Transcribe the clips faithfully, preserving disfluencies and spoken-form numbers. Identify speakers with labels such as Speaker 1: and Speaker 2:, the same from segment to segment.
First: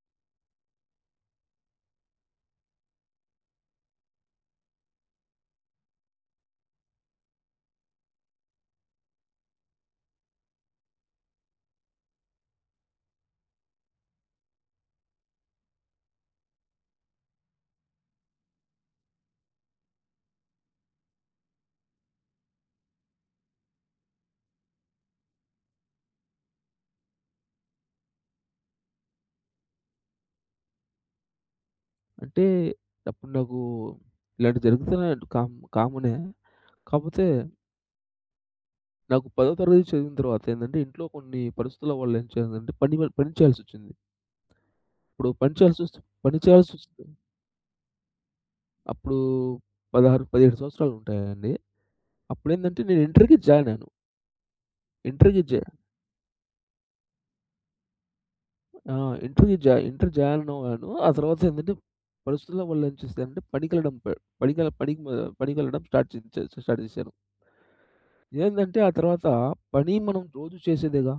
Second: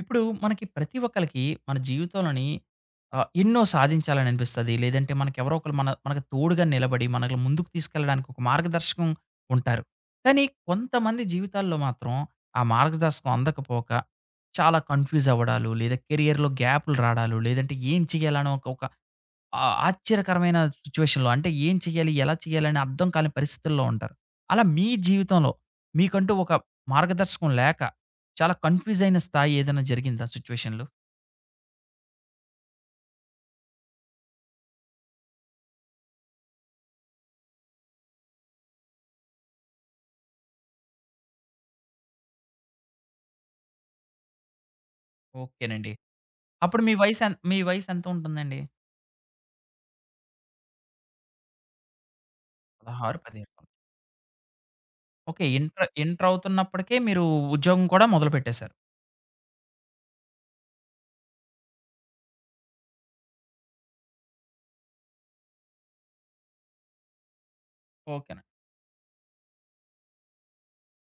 Speaker 1: ఇప్పుడు మనకి ప్రతి ఒక్కళ్ళకి మన జీవితంలోని ఆహ్, ఎన్నో సాధించాలని అనిపిస్తది. లేదంటే మనకెవరో ఒకళ్ళు మన మనకు తోడుగా నిలబడి, మనల్ని ముందుకు తీసుకెళ్ళడానికి ఒక మార్గదర్శకం ఉంటారు. కానీ కొంతమంది జీవితాల్లో మాత్రం ఆ మార్గదర్శకం అందకపోక చాలా కన్‌ఫ్యూజ్ అవ్వడాలు, లేదా కెరియర్‌లో గ్యాప్‌లు రాడాలు, లేదంటే ఏం చేయాలనో ఒక ఒక ఆ! ఆశ్చర్యకరమైన సిట్యుయేషన్‌లో అంటే ఏం చేయాలి? ఎలా చేయాలి? అని అర్థం కాని పరిస్థితుల్లో ఉంటారు. అలా మీ జీవితంలో మీకంటూ ఒక మార్గదర్శకం లేక చాలా కన్‌ఫ్యూజ్ అయిన స్థాయి ఏదైనా జరిగిందా సిట్యుయేషన్‌లో?
Speaker 2: అంటే అప్పుడు నాకు ఇలాంటివి జరుగుతున్నాయి కామ్ కామనే. కాపోతే నాకు 10థ్ తరగతి చదివిన తర్వాత ఏందంటే, ఇంట్లో కొన్ని పరిస్థితుల వల్ల ఏం చేయాలంటే పని వ పని చేయాల్సొచ్చింది. ఇప్పుడు పని
Speaker 1: ఓకేనండి.
Speaker 2: చేయాల్సొస్తే పని
Speaker 1: అప్పుడు మీ
Speaker 2: చేయాల్సొస్తే
Speaker 1: వయసు ఎన్ మీ వయసు ఎంత ఉంటుందండి?
Speaker 2: అప్పుడు పదహారు, పదిహేడు సంవత్సరాలు ఉంటాయండి. అప్పుడేందంటే నేను
Speaker 1: పదహారు,
Speaker 2: ఇంటర్‌కి
Speaker 1: పదిహేడు
Speaker 2: జాయినయ్యాను. ఇంటర్‌కి
Speaker 1: ఓకే.
Speaker 2: జా
Speaker 1: ఇంటర్ ఇంటర్ అవుతున్నప్పటికే మీరు ఉద్యోగం కూడా మొదలుపెట్టేసారు.
Speaker 2: ఆ! ఇంటర్‌కి జా ఇంటర్ జాయినవ్వాను. ఆ తర్వాత ఏందంటే పరిస్థితుల వల్ల ఏం చేశానంటే పనికెళ్ళడం ప పనికెళ్ళ పనికి మ పనికెళ్ళడం స్టార్ట్ చే చే స్టార్ట్ చేశాను.
Speaker 1: ఓకేనండి.
Speaker 2: ఏందంటే ఆ తర్వాత పని మనం రోజు చేసేదేగా.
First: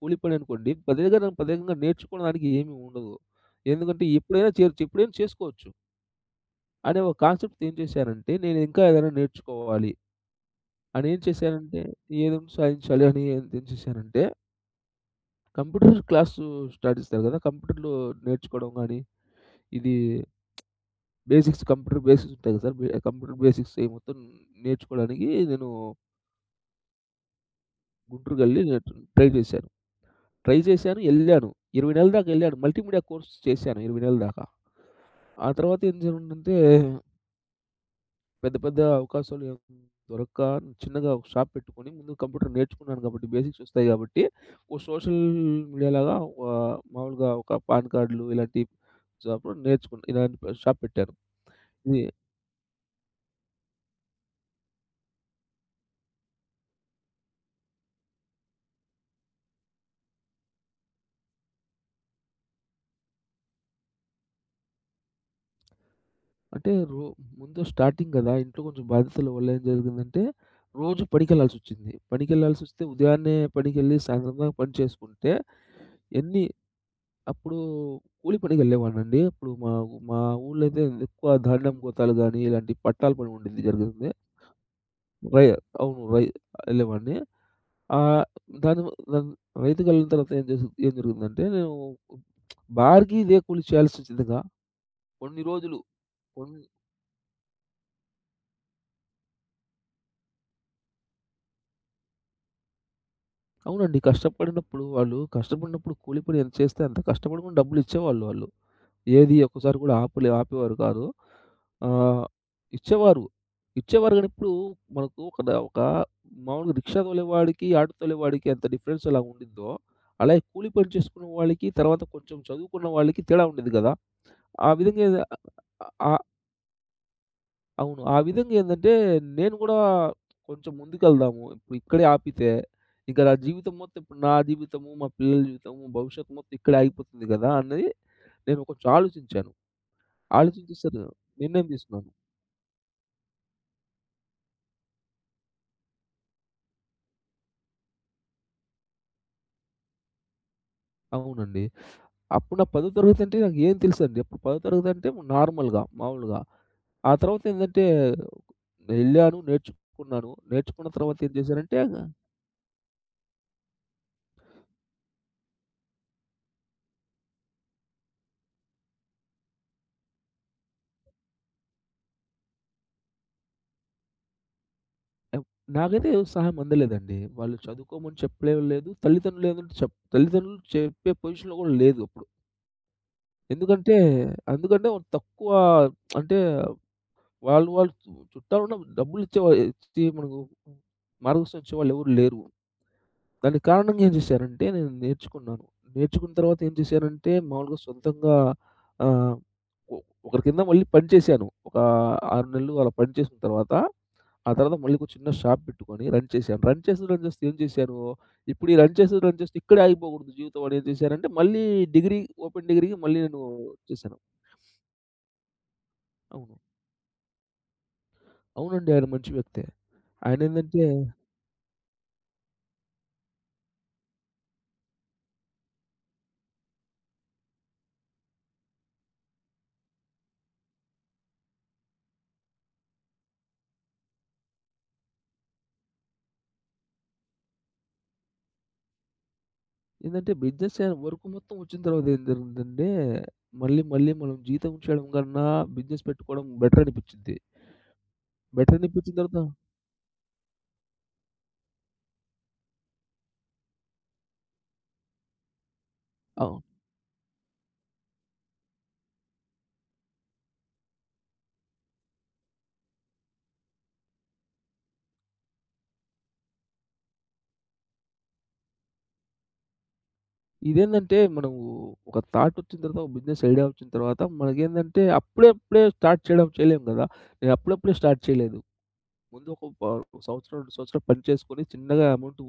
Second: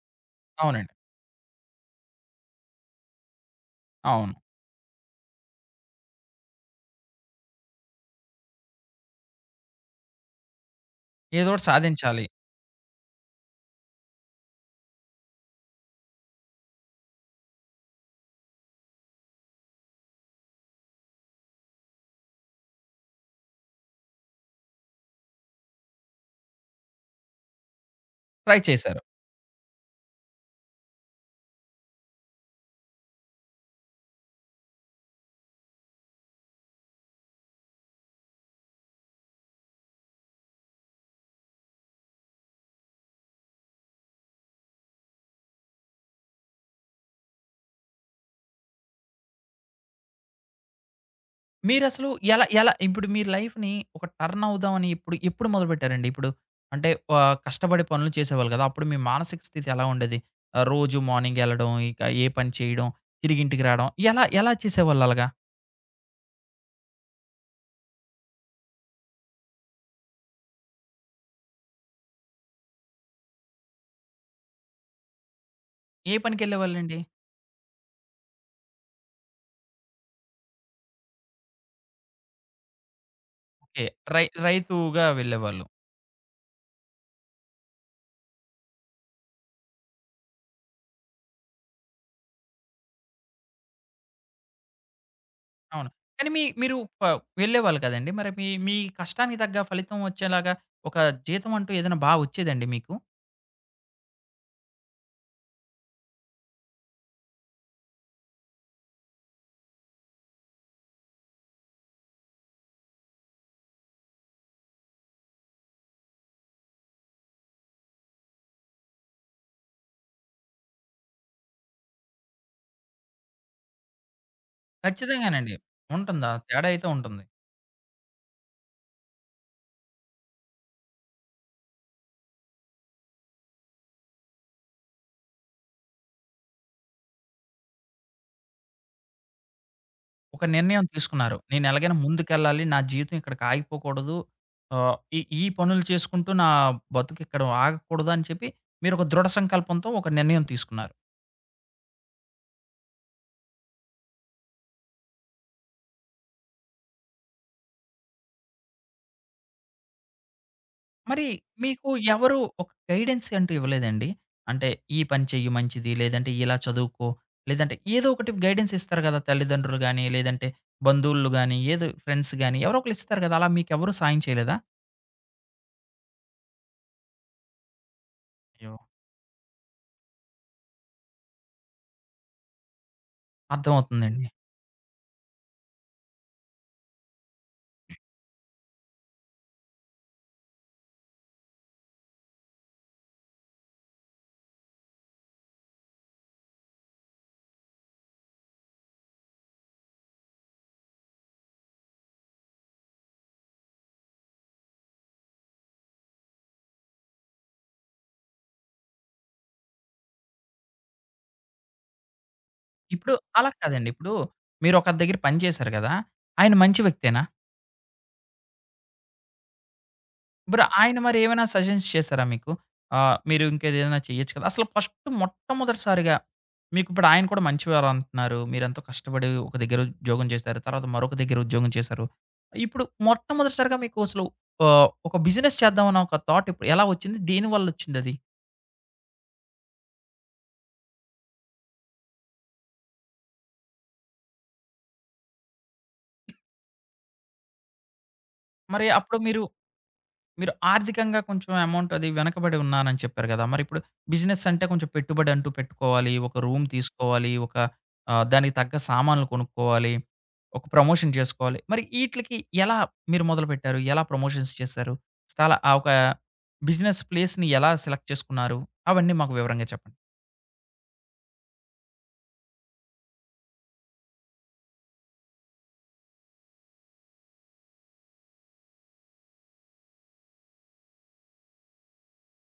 Speaker 2: కూలి పననుకోండి
Speaker 1: అవునండి.
Speaker 2: పదేగా న పదేకంగా నేర్చుకోవడానికి ఏమి ఉండదు. ఎందుకంటే
Speaker 1: అవును.
Speaker 2: ఎప్పుడైనా చేయొచ్చు, ఎప్పుడైనా చేసుకోవచ్చు అనే ఒక కాన్సెప్ట్‌తో ఏం చేశానంటే నేను ఇంకా ఏదైనా నేర్చుకోవాలి అని ఏం
Speaker 1: ఏదోకటి
Speaker 2: చేశానంటే
Speaker 1: సాధించాలి.
Speaker 2: ఏదైనా సాధించాలి అని ఏం ఏం చేశానంటే కంప్యూటర్ క్లాసు స్టార్ట్ చేస్తారు కదా! కంప్యూటర్‌లో నేర్చుకోవడం గానీ, ఇది బేసిక్స్ కంప్యూటర్ బేసిక్స్ ఉంటాయి కదా సార్! కంప్యూటర్ బేసిక్స్ అయి మొత్తం నేర్చుకోవడానికి నేను
Speaker 1: ట్రై
Speaker 2: గుంటూరుకెళ్ళి నేను
Speaker 1: చేశారు.
Speaker 2: ట్రై చేశాను. ట్రై చేశాను. ఎళ్ళాను. ఇరవై నెలల దాకా ఎళ్ళాను. మల్టీమీడియా కోర్స్ చేశాను ఇరవై నెలల దాకా. ఆ తర్వాత ఏం జరిగిందంటే పెద్ద పెద్ద అవకాశాలు ఏం దొరక్క చిన్నగా ఒక షాప్ పెట్టుకొని ముందు కంప్యూటర్ నేర్చుకున్నాను కాబట్టి బేసిక్స్ వస్తాయి కాబట్టి, ఒక సోషల్ మీడియాలాగా ఆహ్, మామూలుగా ఒక పాన్ కార్డ్‌లు ఇలాంటి షాప్‌లో నేర్చుకున్నా. ఇలాంటి షాప్ పెట్టాను. ఇది
Speaker 1: మీరసలు ఎలా ఎలా ఇప్పుడు మీ లైఫ్‌ని ఒక టర్న్ అవుదామని ఎప్పుడు ఎప్పుడు మొదలుపెట్టారండి? ఇప్పుడు అంటే ఆహ్, కష్టపడి పనులు చేసేవాళ్ళు కదా! అప్పుడు మీ మానసిక స్థితి ఎలా ఉండేది? ఆహ్, రోజు మార్నింగ్ ఎళ్ళడం, ఇక ఏ పని చేయడం, తిరిగి ఇంటికి రావడం ఎలా ఎలా చేసేవాళ్ళు అలాగా?
Speaker 2: అంటే రో ముందు స్టార్టింగ్ కదా! ఇంట్లో కొంచెం బాధ్యతల వల్ల ఏం జరిగిందంటే రోజు పనికెళ్ళాల్సొచ్చింది. పనికెళ్ళాల్సొస్తే ఉదయాన్నే పనికెళ్ళి సాయంత్రం దాకా పని చేసుకుంటే
Speaker 1: ఏ
Speaker 2: ఎన్ని
Speaker 1: పనికెళ్ళేవాళ్ళండి?
Speaker 2: అప్పుడు కూలి పనికెళ్ళేవాడినండి. ఇప్పుడు మా మా ఊర్లో అయితే ఎక్కువ ధాన్యం గోతాలు గాని, ఇలాంటి పట్టాల పని ఉండేది
Speaker 1: ఓకే.
Speaker 2: జరుగుతుంది.
Speaker 1: రై రైతుగా
Speaker 2: రై
Speaker 1: వెళ్ళేవాళ్ళు.
Speaker 2: అవును. రై వెళ్ళేవాడిని. ఆహ్, దాని దాని రైతుకెళ్ళిన తర్వాత ఏం జేసు ఏం జరుగుతుందంటే, నేను బార్‌కి ఇదే కూలి చేయాల్సొచ్చిందిగా. కొన్ని రోజులు
Speaker 1: అవును. కానీ మీ
Speaker 2: కొన్ని
Speaker 1: మీరు ప వెళ్ళేవాళ్ళు కదండీ! మరి మీ మీ కష్టానికి తగ్గ ఫలితం వచ్చేలాగా ఒక జీతం అంటూ ఏదైనా బా వచ్చేదండి మీకు?
Speaker 2: అవునండి. కష్టపడినప్పుడు వాళ్ళు కష్టపడినప్పుడు కూలి పని ఎంత చేస్తే అంత కష్టపడి కూడా డబ్బులిచ్చేవాళ్ళు వాళ్ళు. ఏది ఒక్కసారి కూడా ఆపలే ఆపేవారు కాదు. ఆహ్, ఇచ్చేవారు. ఇచ్చేవారు గానీ ఇప్పుడు మనకు ఒక ద ఒక మామూలుగా రిక్షా తోలేవాడికి, ఆటో తోలేవాడికి ఎంత డిఫరెన్స్ ఎలా ఉండిద్దో, అలాగే కూలి పని చేసుకున్న వాళ్ళకి, తర్వాత కొంచెం చదువుకున్న వాళ్ళకి తేడా ఉండేది గదా! ఆ విధంగా ఏద
Speaker 1: ఖచ్చితంగానండి.
Speaker 2: ఆహ్,
Speaker 1: ఉంటుందా? తేడా అయితే ఉంటుంది.
Speaker 2: అవును. ఆ విధంగా ఏందంటే నేను గూడా కొంచెం ముందుకెళ్దాము. ఇప్పుడు ఇక్కడే ఆపితే ఇంకా నా జీవితం మొత్తం ఇప్పుడు నా జీవితము, మా పిల్లల జీవితము, భవిష్యత్తు మొత్తం ఇక్కడే ఆగిపోతుంది గదా! అని నేను కొంచెం ఆలోచించాను.
Speaker 1: ఒక నిర్ణయం
Speaker 2: ఆలోచించేసాను.
Speaker 1: తీసుకున్నారు. నేను
Speaker 2: నిర్ణయం
Speaker 1: ఎలాగైనా
Speaker 2: తీసుకున్నాను.
Speaker 1: ముందుకెళ్ళాలి. నా జీవితం ఇక్కడికి ఆగిపోకూడదు. ఆహ్, ఈ ఈ పనులు చేసుకుంటూ నా బతుకు ఇక్కడ ఆగకూడదు అని చెప్పి మీరు ఒక దృఢ సంకల్పంతో ఒక నిర్ణయం తీసుకున్నారు.
Speaker 2: అవునండి. అప్పుడు నాకు 10థ్ తరగతి అంటే నాకు ఏం తెలుసండి. అప్పుడు 10థ్ తరగతి అంటే నార్మల్‌గా, మామూలుగా. ఆ తర్వాత ఏందంటే వెళ్ళాను, నేర్చుకున్నాను. నేర్చుకున్న తర్వాత
Speaker 1: మరి
Speaker 2: ఏం చేశారంటే
Speaker 1: మీకు ఎవరు ఒక గైడెన్స్ అంటూ ఇవ్వలేదండి? అంటే ఈ పని చెయ్యి మంచిది. లేదంటే ఇలా చదువుకో. లేదంటే ఏదో ఒకటి గైడెన్స్ ఇస్తారు కదా! తల్లిదండ్రులు గాని, లేదంటే బంధువులు గాని, ఏదో ఫ్రెండ్స్ గాని ఎవరో ఒకళ్ళు ఇస్తారు కదా! అలా మీకెవరు సాయం చేయలేదా?
Speaker 2: ఆహ్, నాకైతే సహాయం అందలేదండి. వాళ్ళు చదువుకోమని
Speaker 1: అయ్యో!
Speaker 2: చెప్పలేదు. తల్లిదండ్రులు ఏందంటే చెప్ తల్లిదండ్రులు చెప్పే పొజిషన్‌లో కూడా లేదు అప్పుడు. ఎందుకంటే
Speaker 1: అర్థమవుతుందండి.
Speaker 2: అందుకంటే వాళ్ళు తక్కువ. అంటే వాళ్ళు, వాళ్ళు చుట్టాలున్న డబ్బులిచ్చే ఇచ్చి మనకు మార్గదర్శనం ఇచ్చేవాళ్ళు ఎవరు లేరు. దానికి కారణంగా ఏం చేశానంటే నేను నేర్చుకున్నాను. నేర్చుకున్న తర్వాత ఏం చేశానంటే మామూలుగా సొంతంగా ఆహ్, ఒ ఒకరి కింద మళ్ళీ పని చేశాను. ఒక ఆరు నెలలు అలా పని చేసిన తర్వాత, ఆ తర్వాత మళ్ళీ ఒక చిన్న షాప్ పెట్టుకొని రన్ చేశాను. రన్ చేస్తూ, రన్ చేస్తూ ఏం చేశాను, ఇప్పుడు ఈ రన్ చేస్తూ, రన్ చేస్తూ ఇక్కడే ఆగిపోకూడదు జీవితం అని ఏం చేశానంటే మళ్ళీ డిగ్రీ ఓపెన్ డిగ్రీకి
Speaker 1: ఇప్పుడు
Speaker 2: మళ్ళీ నేను
Speaker 1: అలా కాదండి. ఇప్పుడు
Speaker 2: చేశాను.
Speaker 1: మీరొకరి దగ్గర పని చేశారు కదా! ఆయన
Speaker 2: అవును.
Speaker 1: మంచి వ్యక్తేనా?
Speaker 2: అవునండి. ఆయన మంచి వ్యక్తే.
Speaker 1: ఇప్పుడు
Speaker 2: ఆయనేందంటే
Speaker 1: ఆయన మరి ఏమైనా సజెస్ట్ చేసారా మీకు? ఆహ్, మీరు ఇంకేదైనా చేయొచ్చు కదా! అసలు ఫస్ట్ మొట్టమొదటిసారిగా మీకిప్పుడు ఆయన కూడా మంచివారు అంటున్నారు. మీరెంతో కష్టపడి ఒక దగ్గర ఉద్యోగం చేశారు. తర్వాత మరొక దగ్గర ఉద్యోగం చేశారు. ఇప్పుడు మొట్టమొదటిసారిగా మీకు అసలు ఆహ్, ఒక బిజినెస్ చేద్దామన్న ఒక థాట్ ఎప్పుడు ఎలా వచ్చింది? దేనివల్లొచ్చిందది?
Speaker 2: ఏందంటే బిజినెస్ చే వర్క్ మొత్తం వచ్చిన తర్వాత ఏం జరుగుద్దంటే, మళ్ళీ మళ్ళీ మనం జీతం చేయడం కన్నా బిజినెస్ పెట్టుకోవడం బెటర్ అనిపిచ్చిద్ది. బెటర్
Speaker 1: మరి
Speaker 2: అనిపిచ్చిన
Speaker 1: అప్పుడు
Speaker 2: తర్వాత
Speaker 1: మీరు మీరు ఆర్థికంగా కొంచెం అమౌంట్ అది వెనకబడి ఉన్నానని చెప్పారు కదా! మరిప్పుడు బిజినెస్ అంటే కొంచెం పెట్టుబడి అంటూ పెట్టుకోవాలి. ఒక
Speaker 2: అవును.
Speaker 1: రూమ్ తీసుకోవాలి. ఒక ఆహ్, దానికి తగ్గ సామాన్లు కొనుక్కోవాలి. ఒక ప్రమోషన్ చేసుకోవాలి. మరి ఈట్లికి ఎలా మీరు మొదలుపెట్టారు? ఎలా ప్రమోషన్స్ చేశారు? స్థల ఆ ఒక బిజినెస్ ప్లేస్‌ని ఎలా సెలెక్ట్ చేసుకున్నారు? అవన్నీ మాకు వివరంగా చెప్పండి.
Speaker 2: ఇదేందంటే మనము ఒక థాట్ వచ్చిన తర్వాత, ఒక బిజినెస్ ఐడియా వచ్చిన తర్వాత మనకేందంటే అప్పుడే అప్పుడే స్టార్ట్ చేయడం చేయలేం కదా! నేను అప్పుడప్పుడే స్టార్ట్ చేయలేదు. ముందు ఒక ప ఒక సంవత్సరం, రెండు సంవత్సరాలు పని చేసుకొని చిన్నగా అమౌంట్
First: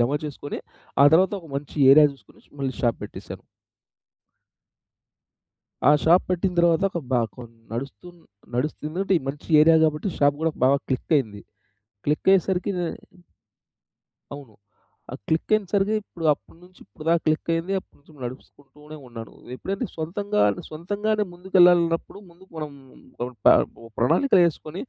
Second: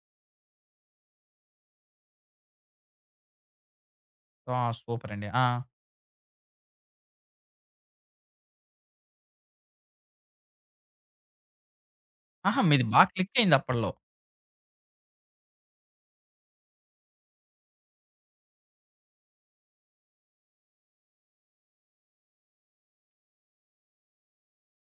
Speaker 2: జమ చేసుకొని, ఆ తర్వాత ఒక మంచి ఏరియా చూసుకొని మళ్ళీ షాప్ పెట్టేసాను.
Speaker 1: ఆ! సూపరండి. ఆ!
Speaker 2: ఆ షాప్ పెట్టిన తర్వాత ఒక బా కొన్ నడుస్తూ నడుస్తుందంటే ఈ మంచి ఏరియా కాబట్టి షాప్ గూడా బాగా క్లిక్కయింది.
Speaker 1: ఆహా!
Speaker 2: క్లిక్కయ్యేసరికి
Speaker 1: మీది
Speaker 2: నే
Speaker 1: బా క్లిక్ అయింది అప్పట్లో.
Speaker 2: అవును. ఆ క్లిక్కయినసరికి ఇప్పుడు అప్పటి నుంచి ఇప్పుడు దాకా క్లిక్కయింది. అప్పటి నుంచి నడుపుకుంటూనే ఉన్నాను. ఎప్పుడైతే సొంతంగా సొంతంగానే ముందుకెళ్ళాలన్నప్పుడు ముందు మనం ప ప్రణాళికలేసుకొని,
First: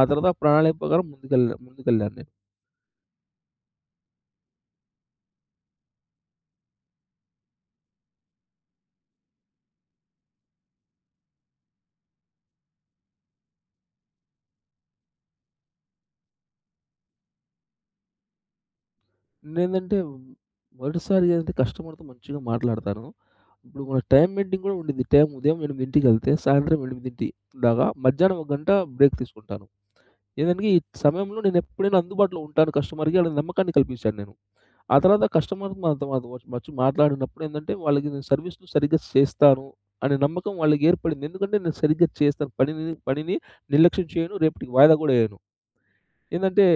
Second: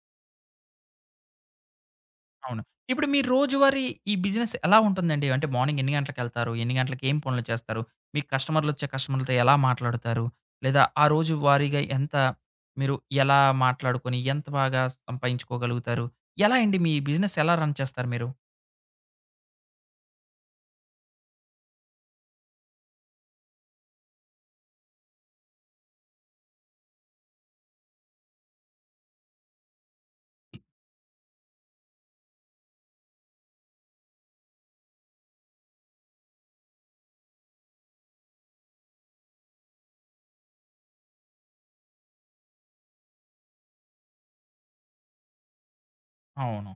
Speaker 2: ఆ తర్వాత ఆ ప్రణాళిక ప్రకారం ముందుకెళ్ళా ముందుకెళ్ళాను నేను.
Speaker 1: అవును. ఇప్పుడు మీ రోజువారీ ఈ బిజినెస్ ఎలా ఉంటుందండి? అంటే మార్నింగ్ ఎన్ని గంటలకెళ్తారు? ఎన్ని గంటలకి ఏం పనులు చేస్తారు? మీ కస్టమర్‌లొచ్చే కస్టమర్‌లతో ఎలా మాట్లాడుతారు? లేదా ఆ రోజు వారీగా ఎంత మీరు ఎలా మాట్లాడుకొని ఎంత బాగా సంపాయించుకోగలుగుతారు? ఎలా అండి మీ బిజినెస్ ఎలా రన్ చేస్తారు మీరు?
Speaker 2: నేనంటే మొదటిసారిగా ఏంటంటే కస్టమర్‌తో మంచిగా మాట్లాడతాను. ఇప్పుడు మన టైమ్ మీటింగ్ గూడా ఉండిద్ది. టైం ఉదయం 8కి సాయంత్రం ఎనిమిది దాకా, మధ్యాహ్నం ఒక గంట బ్రేక్ తీసుకుంటాను. ఏదంటే ఈ సమయంలో నేనెప్పుడైనా అందుబాటులో ఉంటాను కస్టమర్‌కి అనే నమ్మకాన్ని కల్పించాను నేను. ఆ తర్వాత కస్టమర్ మనతో మాతో వచ్చి మాట్లాడినప్పుడు ఏందంటే వాళ్ళకి నేను సర్వీస్‌ని సరిగ్గా చేస్తాను అనే నమ్మకం వాళ్ళకి ఏర్పడింది. ఎందుకంటే నేను సరిగ్గా చేస్తాను. పనిని పనిని నిర్లక్ష్యం చేయను. రేపటికి వాయిదా గూడా వేయను. ఏందంటే,
Speaker 1: అవును.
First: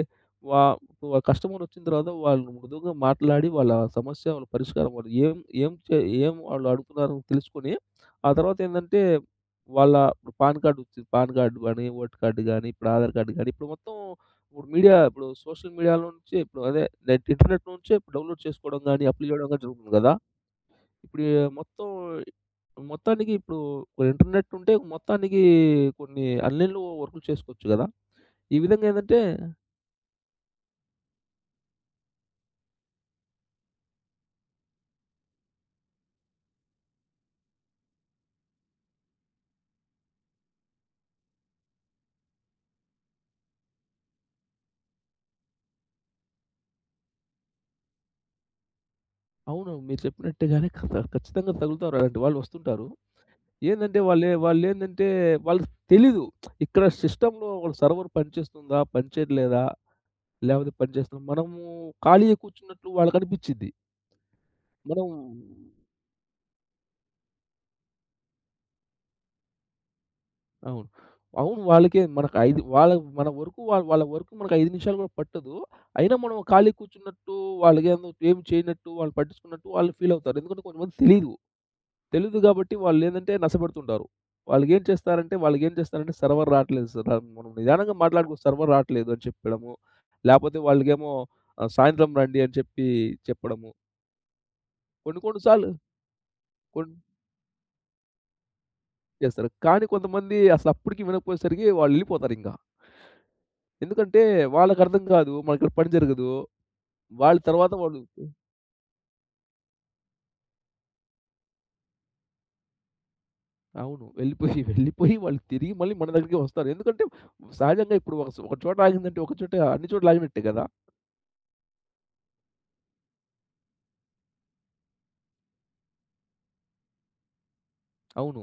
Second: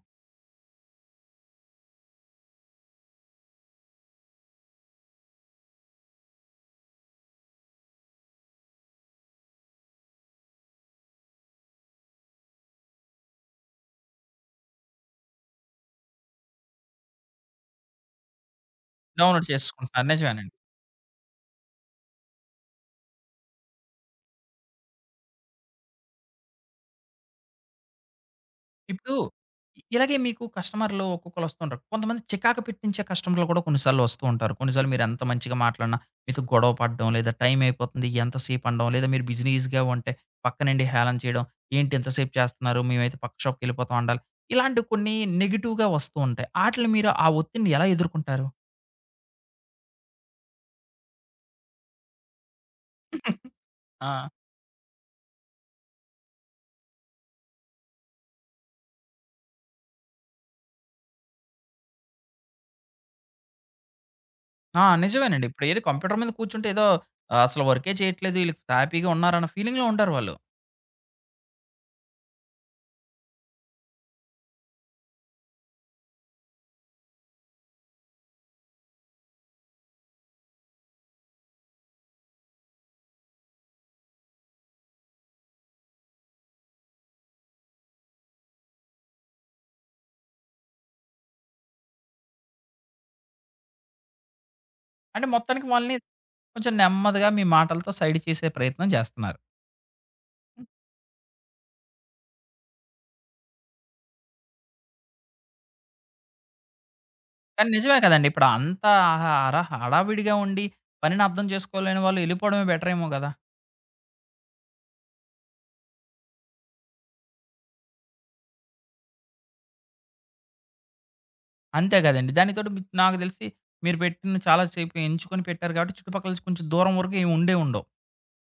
Speaker 2: వా ఒక కస్టమరొచ్చిన తర్వాత వాళ్ళు మృదువుగా మాట్లాడి, వాళ్ళ సమస్య, వాళ్ళ పరిష్కారం వాళ్ళు ఏం ఏం చే ఏం వాళ్ళు అడుగుతున్నారో తెలుసుకొని, ఆ తర్వాతేందంటే, వాళ్ళ ఇప్పుడు పాన్ కార్డ్ వచ్చింది. పాన్ కార్డ్ గానీ, ఓటర్ కార్డ్ గానీ, ఇప్పుడు ఆధార్ కార్డ్ గానీ, ఇప్పుడు మొత్తం ఇప్పుడు మీడియా ఇప్పుడు సోషల్ మీడియా నుంచి ఇప్పుడు అదే నెట్ ఇంటర్నెట్ నుంచే ఇప్పుడు డౌన్‌లోడ్ చేసుకోవడం గానీ, అప్లై
Speaker 1: డౌన్‌లోడ్
Speaker 2: చేయడం గానీ జరుగుతుంది
Speaker 1: చేసుకుంటున్నారు.
Speaker 2: గదా!
Speaker 1: నిజమేనండి.
Speaker 2: ఇప్పుడు ఈ మొత్తం మొత్తానికి ఇప్పుడు ఇంటర్నెట్ ఉంటే మొత్తానికి కొన్ని ఆన్‌లైన్‌లో వర్కులు చేసుకోవచ్చు గదా! ఈ విధంగా
Speaker 1: ఇప్పుడు
Speaker 2: ఏందంటే
Speaker 1: ఇలాగే మీకు కస్టమర్‌లు ఒక్కొక్కళ్ళొస్తుంటారు. కొంతమంది చికాకు పెట్టించే కస్టమర్‌లు కూడా కొన్ని సార్లు వస్తూ ఉంటారు. కొన్ని సార్లు మీరెంత మంచిగా మాట్లాడినా, మీతో గొడవ పడడం, లేదా టైం అయిపోతుంది ఎంతసేపు అనడం, లేదా మీరు బిజీనీస్‌గా ఉంటే పక్కనుండి హేళన చేయడం. ఏంటి ఇంతసేపు చేస్తున్నారు? మేమైతే పక్క షాప్‌కెళ్ళిపోతాం అనాలి. ఇలాంటివి కొన్ని నెగెటివ్‌గా వస్తూ ఉంటాయి. ఆటిల్ని మీరు ఆ ఒత్తిడిని ఎలా ఎదుర్కుంటారు?
Speaker 2: అవును. మీరు చెప్పినట్టుగానే ఖత ఖచ్చితంగా తగులుతారు. అలాంటి వాళ్ళు వస్తుంటారు. ఏందంటే
Speaker 1: ఆ!
Speaker 2: వాళ్ళే వాళ్ళేందంటే వాళ్ళకి తెలీదు. ఇక్కడ సిస్టమ్‌లో వాళ్ళ సర్వర్ పనిచేస్తుందా? పనిచేయట్లేదా? లేకపోతే పనిచేస్తుందా? మనము ఖాళీగా కూర్చున్నట్లు వాళ్ళకి అనిపిచ్చిద్ది.
Speaker 1: ఆ!
Speaker 2: మనం
Speaker 1: నిజమేనండి. ఇప్పుడు ఏదో కంప్యూటర్ మీద కూర్చుంటే ఏదో ఆ, అసలు వర్కే చేయట్లేదు, ఈళ్ళు హ్యాపీగా ఉన్నారన్న ఫీలింగ్‌లో ఉంటారు వాళ్ళు.
Speaker 2: అవును. అవును. వాళ్ళకే మనకు ఐదు వాళ్ళ మన వరకు వాళ్ళ వాళ్ళ వరకు మనకు ఐదు నిమిషాలు కూడా పట్టదు. అయినా మనం ఖాళీ కూర్చున్నట్టు, వాళ్ళకేందో ఏమి చేయనట్టు, వాళ్ళు పట్టించుకున్నట్టు వాళ్ళు ఫీల్ అవుతారు. ఎందుకంటే కొంతమందికి తెలీదు. తెలీదు గాబట్టి వాళ్ళేందంటే నసపెడుతుంటారు. వాళ్ళకేం చేస్తారంటే వాళ్ళకేం చేస్తారంటే సర్వర్ రాట్లేదు సార్. ఆహ్, మనం నిదానంగా మాట్లాడుకో సర్వర్ రాట్లేదు అని చెప్పడము. లేపోతే వాళ్ళకేమో ఆహ్, సాయంత్రం రండి అని చెప్పి చెప్పడము. కొన్ని
Speaker 1: అంటే మొత్తానికి
Speaker 2: కొన్నిసార్లు కొన్ని సార్లు
Speaker 1: వాళ్ళని కొంచెం
Speaker 2: కొన్
Speaker 1: నెమ్మదిగా మీ మాటలతో సైడ్ చేసే ప్రయత్నం జేస్తన్నారు.
Speaker 2: చేస్తారు. కానీ కొంతమంది
Speaker 1: హ్మ్.
Speaker 2: అసలప్పటికి వినకపోయేసరికి వాళ్ళెళ్ళిపోతారింక. ఎందుకంటే వాళ్ళకర్థం కాదు. మనకిక్కడ పని జరగదు. వాళ్ళ
Speaker 1: కానీ
Speaker 2: తర్వాత
Speaker 1: నిజమే
Speaker 2: వాళ్ళు
Speaker 1: కదండీ! ఇప్పుడు అంతా అహ అర హడావిడిగా ఉండి పనిని అర్థం చేసుకోలేని వాళ్ళు ఎళ్ళిపోవడమే బెటర్ ఏమో గదా!
Speaker 2: అవును. వెళ్ళిపోయి, వెళ్ళిపోయి వాళ్ళు తిరిగి మళ్ళీ మన దగ్గరికే వస్తారు. ఎందుకంటే సహజంగా ఇప్పుడు ఒక ఒక చోట ఆగిందంటే ఒక చోట అన్ని చోట్ల ఆగినట్టే కదా!
Speaker 1: అంతే గదండీ! దానితోటి మీ నాకు దెలిసి మీరు పెట్టిన చాలా సేపు ఎంచుకొని పెట్టారు కాబట్టి చుట్టుపక్కల నుంచి కొంచెం దూరం వరకు ఏమి ఉండే ఉండవు.
Speaker 2: అవును.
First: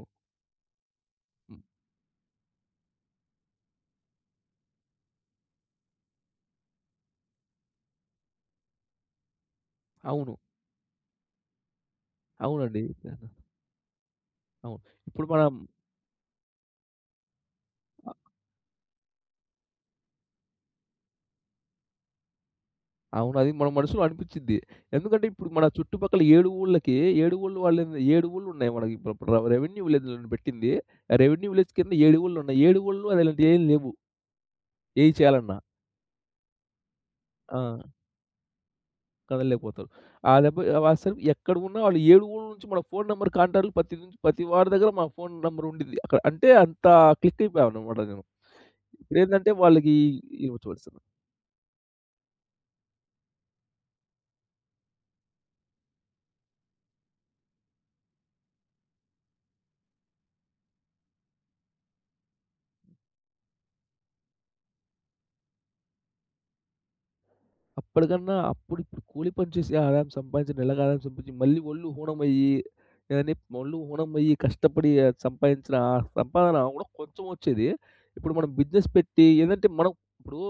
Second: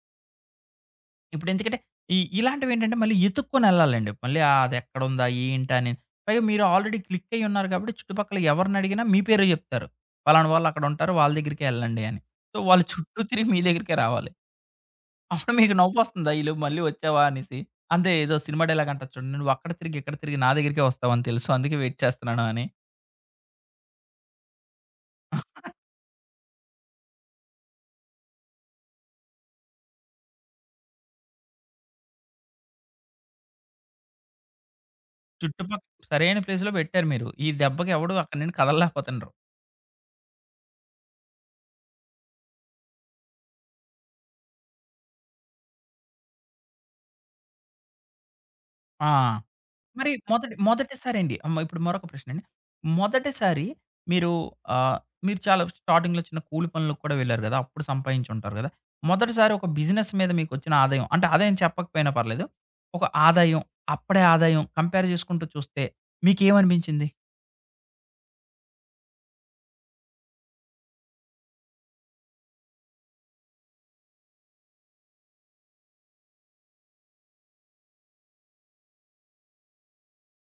Speaker 1: ఇప్పుడు
Speaker 2: హ్మ్.
Speaker 1: ఎందుకంటే ఈ ఇలాంటివేంటంటే మళ్ళీ ఎతుక్కొని ఎళ్ళాలండి. మళ్ళీ అదెక్కడుందా? ఏంటా? అని. పైగా మీరు ఆల్రెడీ క్లిక్ అయ్యి ఉన్నారు కాబట్టి చుట్టుపక్కల ఎవరినడిగినా మీ పేరే జెప్తారు.
Speaker 2: అవును.
Speaker 1: పలానా వాళ్ళక్కడ ఉంటారు. వాళ్ళ దగ్గరికే ఎళ్ళండి అని. సో,
Speaker 2: అవునండి.
Speaker 1: వాళ్ళు చుట్టూ తిరిగి మీ దగ్గరికే రావాలి.
Speaker 2: అవును. ఇప్పుడు
Speaker 1: అప్పుడు
Speaker 2: మనం
Speaker 1: మీకు నవ్వొస్తుందా? ఈలోపు మళ్ళీ వచ్చావా అనేసి. అంతే ఏదో సినిమా డైలాగ్ అంటారు చూడండి. "నువ్వు అక్కడ తిరిగి, ఇక్కడ తిరిగి నా దగ్గరికే వస్తావని తెలుసు. అందుకే వెయిట్ చేస్తున్నాను" అని.
Speaker 2: అవును. అది మన మనసులో అనిపిచ్చిద్ది. ఎందుకంటే ఇప్పుడు మన చుట్టుపక్కల ఏడు ఊళ్ళకి ఏడు ఊళ్ళు వాళ్ళు ఏడు ఊళ్ళున్నాయి మనకి. ఇప్పుడు ఇప్పుడు ర రెవెన్యూ విలేజ్ అని పెట్టింది. రెవెన్యూ విలేజ్ కింద ఏడు ఊళ్ళున్నాయి. ఏడు ఊళ్ళో అలాంటియేం లేవు. ఏయి చేయాలన్నా.
Speaker 1: చుట్టుపక్క సరైన ప్లేస్‌లో పెట్టారు మీరు. ఈ
Speaker 2: ఆ!
Speaker 1: దెబ్బకి ఎవడు అక్కడి నుండి కదలలేకపోతుండ్రు.
Speaker 2: కదలలేకపోతారు. ఆ దెబ్బ అసలు ఎక్కడ ఉన్నా వాళ్ళు ఏడు ఊళ్ళ నుంచి మన ఫోను నంబర్ కాంటాక్ట్‌లు ప్రతి నుంచి ప్రతి వాడి దగ్గర మన ఫోను నంబర్ ఉండిద్ది. అక్కడ అంటే అంత క్లిక్ అయిపోయామన్నమాట నేను.
Speaker 1: ఆ!
Speaker 2: ఇప్పుడేందంటే వాళ్ళకి
Speaker 1: మరి మొదటి మొదటిసారండి అమ్మ ఇప్పుడు మరొక ప్రశ్నండి. మొదటిసారి మీరు ఆహ్, మీరు చాలా స్టార్టింగ్‌లో చిన్న కూలి పనులకు కూడా వెళ్లారు గదా! అప్పుడు సంపాదించుంటారు గదా! మొదటిసారి ఒక బిజినెస్ మీద మీకొచ్చిన ఆదాయం అంటే ఆదాయం చెప్పకపోయినా పర్లేదు. ఒక ఆదాయం, అప్పుడే ఆదాయం కంపేర్ చేసుకుంటూ చూస్తే మీకేమనిపించింది?
Speaker 2: అప్పటికన్నా అప్పుడు ఇప్పుడు కూలి పని చేసి ఆదాయం సంపాదించి, నెలకు ఆదాయం సంపాదించి, మళ్ళీ ఒళ్ళు హూణమయ్యి ఏదని ఒళ్ళు హూణమయ్యి కష్టపడి ఆహ్, సంపాదించిన ఆ సంపాదన కూడా కొంచెం వచ్చేది. ఇప్పుడు మనం బిజినెస్ పెట్టి ఏదంటే మనం ఇప్పుడు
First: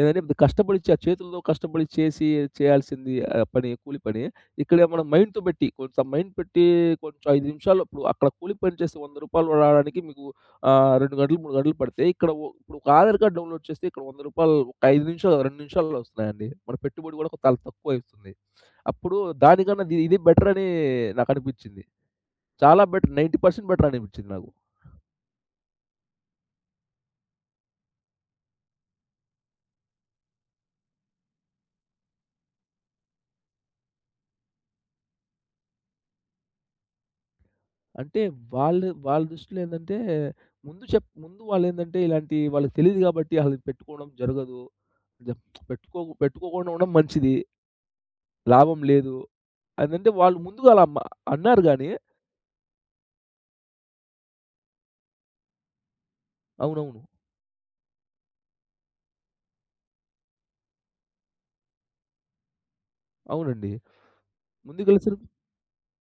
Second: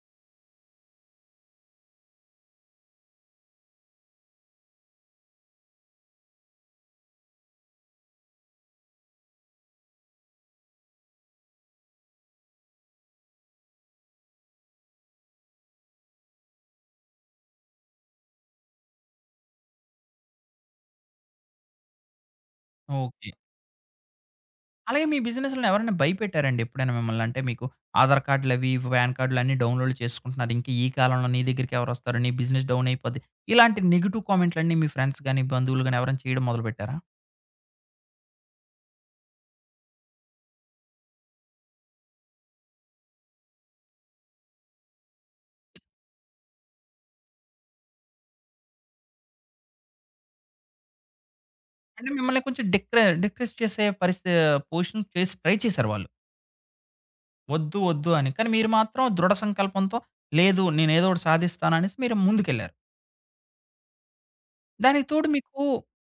Speaker 2: ఏదంటే కష్టపడిచ్చి ఆ చేతులతో కష్టపడి చేసి చేయాల్సింది, ఆహ్, పని కూలి పని. ఇక్కడ మనం మైండ్‌తో పెట్టి కొంచెం మైండ్ పెట్టి కొంచెం ఐదు నిమిషాల్లో. ఇప్పుడు అక్కడ కూలి పని చేస్తే రూ. వంద రావడానికి మీకు ఆ! రెండు గంటలు, మూడు గంటలు పడితే, ఇక్కడ ఓ ఇప్పుడు ఒక ఆధార్ కార్డ్ డౌన్‌లోడ్ చేస్తే ఇక్కడ రూ. వంద ఒక ఐదు నిమిషాలు, రెండు నిమిషాల్లో వస్తున్నాయండి. మన పెట్టుబడి కూడా చాలా తక్కువయితుంది. అప్పుడు దానికన్నా ఇది ఇది బెటర్ అని నాకనిపించింది. చాలా బెటర్
Speaker 1: ఓకే.
Speaker 2: తొంభై శాతం బెటర్ అనిపించింది నాకు.
Speaker 1: అలాగే మీ బిజినెస్‌లో ఎవరైనా భయపెట్టారండి ఎప్పుడైనా మిమ్మల్ని? అంటే మీకు ఆధార్ కార్డ్‌లవి, పాన్ కార్డ్‌లన్నీ డౌన్‌లోడ్ చేసుకుంటున్నారు. ఇంక ఈ కాలంలో నీ దగ్గరికి ఎవరొస్తారు? నీ బిజినెస్ డౌన్ అయిపోద్ది. ఇలాంటి నెగెటివ్ కామెంట్‌లన్నీ మీ ఫ్రెండ్స్ గాని, బంధువులు గాని ఎవరైనా చేయడం మొదలుపెట్టారా?
Speaker 2: అంటే వాళ్ళు వాళ్ళ దృష్టిలో ఏందంటే ముందు చెప్ ముందు వాళ్ళేందంటే ఇలాంటి వాళ్ళకి తెలీదు కాబట్టి ఆళ్ళది పెట్టుకోవడం జరగదు. జప్ పెట్టుకో పెట్టుకోకుండా ఉండడం మంచిది. లాభం లేదు. అదంటే వాళ్ళు ముందుగా అలా మ అన్నారు గానీ
Speaker 1: అంటే మిమ్మల్ని కొంచెం డిక్రె డిక్రెస్ చేసే పరిస్థితి పొజిషన్ చేసి ట్రై చేశారు వాళ్ళు.
Speaker 2: అవునవును.
Speaker 1: వద్దు, వద్దు అని. కానీ మీరు మాత్రం దృఢ సంకల్పంతో లేదు నేనేదో ఒకటి సాధిస్తాననేసి మీరు ముందుకెళ్లారు.
Speaker 2: అవునండి.
Speaker 1: దానికి
Speaker 2: ముందుకెళ్ళేసరికి
Speaker 1: తోడు మీకు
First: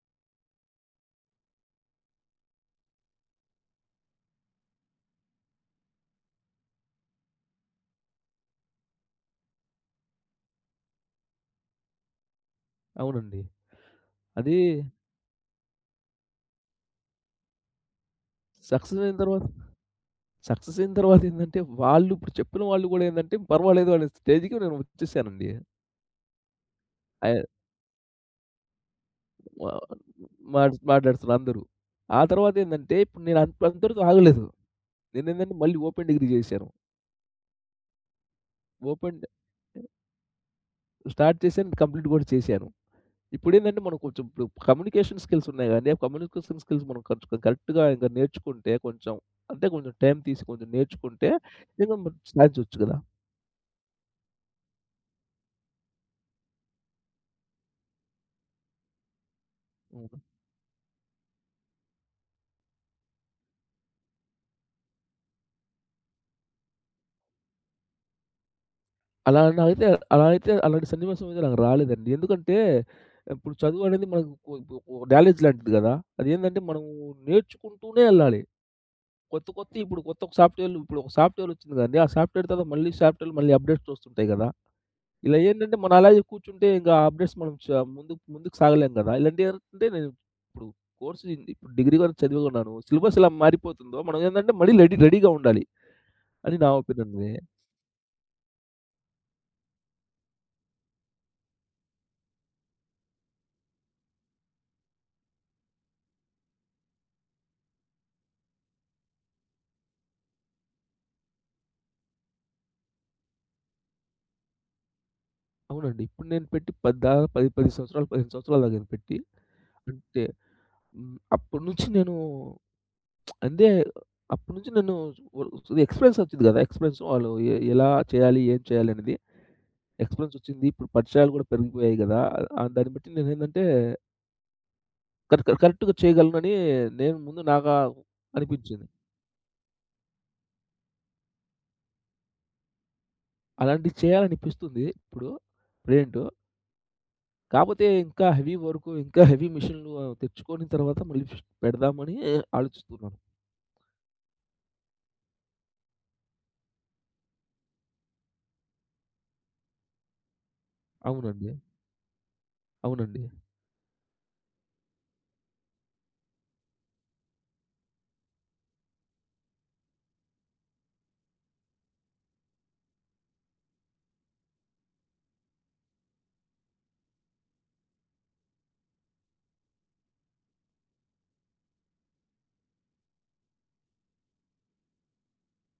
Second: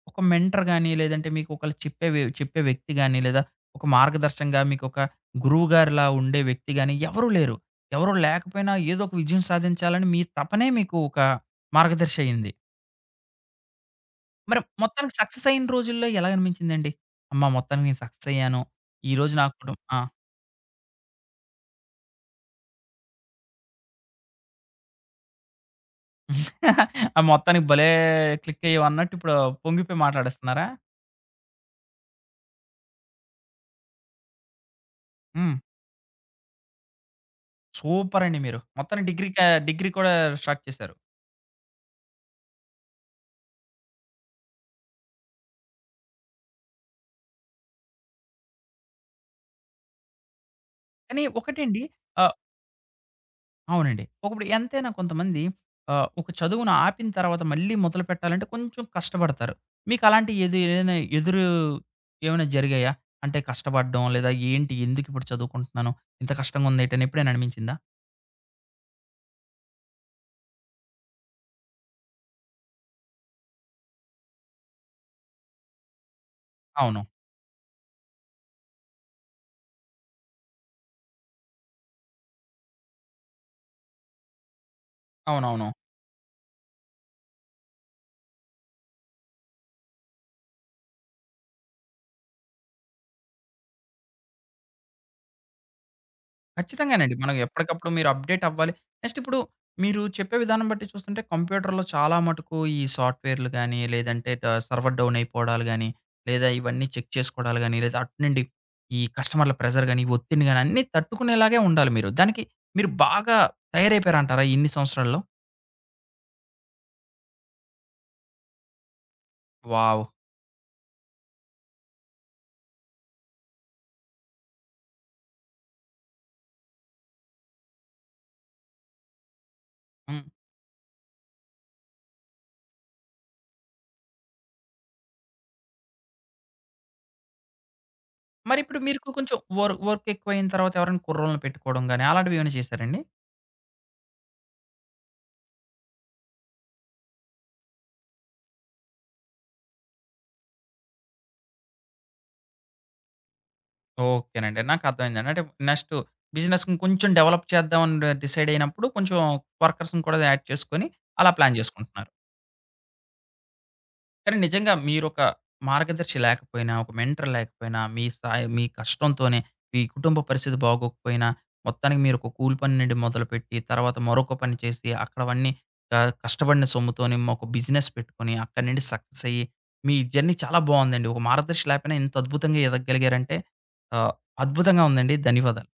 Speaker 1: ఒక మెంటర్ గాని, లేదంటే మీకు ఒకళ్ళు చెప్పే వే చెప్పే వ్యక్తి గాని, లేదా ఒక మార్గదర్శంగా మీకొక గురువుగారిలా ఉండే వ్యక్తి గాని ఎవరూ లేరు. ఎవరు లేకపోయినా ఏదో ఒక విజయం సాధించాలని మీ తపనే మీకు ఒక మార్గదర్శి అయింది.
Speaker 2: అవునండి. అది
Speaker 1: మరి మొత్తానికి సక్సెస్ అయిన రోజుల్లో ఎలా అనిపించిందండి? అమ్మ! మొత్తానికి నేను సక్సెస్ అయ్యాను.
Speaker 2: సక్సెస్ అయిన
Speaker 1: ఈరోజు నా
Speaker 2: తర్వాత.
Speaker 1: కుటుం ఆ!
Speaker 2: సక్సెస్ అయిన తర్వాతేందంటే, వాళ్ళు ఇప్పుడు చెప్పిన వాళ్ళు గూడా ఏందంటే, పర్వాలేదు అనే స్టేజ్‌కి నేను వచ్చేసానండి.
Speaker 1: ఆ
Speaker 2: ఆహ్,
Speaker 1: మొత్తానికి భలే క్లిక్ అయ్యావు అన్నట్టు ఇప్పుడు
Speaker 2: మా
Speaker 1: పొంగిపోయి మాట్లాడేస్తున్నారా?
Speaker 2: మాట్ మాట్లాడుతున్నారు అందరూ. ఆ తర్వాతేందంటే, ఇప్పుడు నేను అంత అంతటితో ఆగలేదు.
Speaker 1: హ్మ్.
Speaker 2: నేనేందంటే, మళ్ళీ ఓపెన్ డిగ్రీ చేశాను.
Speaker 1: సూపర్ అండి మీరు. మొత్తానికి
Speaker 2: ఓపెన్
Speaker 1: డిగ్రీ క డిగ్రీ కూడా స్టార్ట్ చేశారు.
Speaker 2: స్టార్ట్ చేశాను, కంప్లీట్ గూడా చేశాను. ఇప్పుడేందంటే, మనం కొంచెం ఇప్పుడు కమ్యూనికేషన్ స్కిల్స్ ఉన్నాయి గానీ, ఆ కమ్యూనికేషన్ స్కిల్స్ మనం కొంచెం కరెక్ట్‌గా ఇంక నేర్చుకుంటే కొంచెం, అంటే కొంచెం టైం తీసి కొంచెం
Speaker 1: కానీ
Speaker 2: నేర్చుకుంటే,
Speaker 1: ఒకటండి
Speaker 2: నిజంగా మనం
Speaker 1: ఆహ్,
Speaker 2: సాధించొచ్చు గదా!
Speaker 1: అవునండి. ఒకప్పుడు ఎంతైనా కొంతమంది ఆహ్, ఒక చదువును ఆపిన తర్వాత మళ్ళీ మొదలుపెట్టాలంటే కొంచెం కష్టపడతారు.
Speaker 2: హ్మ్.
Speaker 1: మీకలాంటి ఎదు ఏదైనా ఎదురు ఏమైనా జరిగాయా? అంటే కష్టపడడం లేదా ఏంటి? ఎందుకిప్పుడు చదువుకుంటున్నాను? ఇంత కష్టంగుందేటి అని ఎప్పుడైనా అనిపించిందా?
Speaker 2: అలా నాకైతే అలా అయితే అలాంటి సన్నివేశం అయితే నాకు రాలేదండి. ఎందుకంటే ఇప్పుడు చదువు అనేది మనకు కొ కొ కొ నాలెడ్జ్ లాంటిది గదా! అదేందంటే మనము
Speaker 1: అవును.
Speaker 2: నేర్చుకుంటూనే ఎళ్ళాలి. కొత్త కొత్తయి ఇప్పుడు కొత్త ఒక సాఫ్ట్‌వేర్‌లు ఇప్పుడు ఒక సాఫ్ట్‌వేర్ వచ్చింది కదండీ! ఆ సాఫ్ట్‌వేర్ తర్వాత మళ్ళీ సాఫ్ట్‌వేర్‌లు మళ్ళీ అప్‌డేట్స్ వస్తుంటాయి గదా! ఇలా
Speaker 1: అవునవును.
Speaker 2: ఏంటంటే మనం అలాగే కూర్చుంటే ఇంక ఆ అప్‌డేట్స్ మనం చ ముందుకు ముందుకు సాగలేం గదా! ఇలాంటివి ఏంటంటే నేను ఇప్పుడు కోర్స్ ఇప్పుడు డిగ్రీ వరకు చదివి ఉన్నాను. సిలబస్ ఎలా మారిపోతుందో మనం ఏందంటే మళ్ళీ రెడీ రెడీగా ఉండాలి అని నా ఒపీనియన్
Speaker 1: ఖచ్చితంగానండి.
Speaker 2: అండి.
Speaker 1: మనం ఎప్పటికప్పుడు మీరు అప్‌డేట్ అవ్వాలి. నెక్స్ట్ ఇప్పుడు మీరు చెప్పే విధానం బట్టి చూస్తుంటే కంప్యూటర్‌లో చాలా మటుకు ఈ సాఫ్ట్‌వేర్‌లు గాని, లేదంటే ట సర్వర్ డౌన్ అయిపోవడాలు గాని, లేదా ఇవన్నీ చెక్ చేసుకోవడాలు గాని, లేదా అటు నుండి ఈ కస్టమర్‌ల ప్రెషర్ గాని, ఒత్తిడిని గాని అన్నీ తట్టుకునేలాగే ఉండాలి మీరు. దానికి మీరు బాగా తయారైపోయారంటారా ఇన్ని సంవత్సరాల్లో?
Speaker 2: అవునండి. ఇప్పుడు నేను పెట్టి పద్ దాదా పది, పది సంవత్సరాలు, పదిహేను సంవత్సరాలు అయింది పెట్టి.
Speaker 1: వావ్!
Speaker 2: అంటే హ్మ్. అప్పటినుంచి నేను అంటే అప్పటినుంచి నేను వ ఎక్స్‌పీరియన్స్ వచ్చింది గదా! ఎక్స్‌పీరియన్స్ వాళ్ళు ఎ ఎలా చేయాలి? ఏం చేయాలి? అనేది
Speaker 1: హ్మ్.
Speaker 2: ఎక్స్‌పీరియన్స్ వచ్చింది. ఇప్పుడు పరిచయాలు గూడా పెరిగిపోయాయి గదా! ఆహ్, దాన్ని బట్టి నేనేందంటే కరె కరె కరెక్ట్‌గా చేయగలనని నేను ముందు నాకా
Speaker 1: మరిప్పుడు
Speaker 2: అనిపించింది.
Speaker 1: మీకు కొంచెం వర్ వర్క్ ఎక్కువైన తర్వాత ఎవరైనా కుర్రోళ్ళని పెట్టుకోవడం గాని అలాంటివి ఏమైనా చేశారండి?
Speaker 2: అలాంటివి చేయాలనిపిస్తుంది ఇప్పుడు ప్రెజెంట్. కాపోతే ఇంకా హెవీ వర్కు, ఇంకా హెవీ మిషన్‌లు తెచ్చుకొని తర్వాత మళ్ళీ పెడదామని ఆలోచిస్తున్నాను.
Speaker 1: ఓకేనండి. నాకర్థమైందండి. అంటే నెక్స్ట్ బిజినెస్ ఇంకొంచెం డెవలప్ చేద్దామని డిసైడ్ అయినప్పుడు కొంచెం వర్కర్స్‌ని కూడా యాడ్ చేసుకొని అలా
Speaker 2: అవునండి.
Speaker 1: ప్లాన్ జేసుకుంటున్నారు.
Speaker 2: అవునండి.
Speaker 1: కానీ నిజంగా మీరొక మార్గదర్శి లేకపోయినా, ఒక మెంటర్ లేకపోయినా, మీ సాయి మీ కష్టంతోనే మీ కుటుంబ పరిస్థితి బాగోకపోయినా, మొత్తానికి మీరొక కూలి పని నుండి మొదలుపెట్టి, తర్వాత మరొక పని చేసి, అక్కడవన్నీ ఆహ్, కష్టపడిన సొమ్ముతోని ఒక బిజినెస్ పెట్టుకొని, అక్కడి నుండి సక్సెస్ అయ్యి, మీ జర్నీ చాలా బావుందండి. ఒక మార్గదర్శి లేకపోయినా ఇంత అద్భుతంగా ఎదగగలిగారంటే ఆహ్, అద్భుతంగా ఉందండి. ధన్యవాదాలు.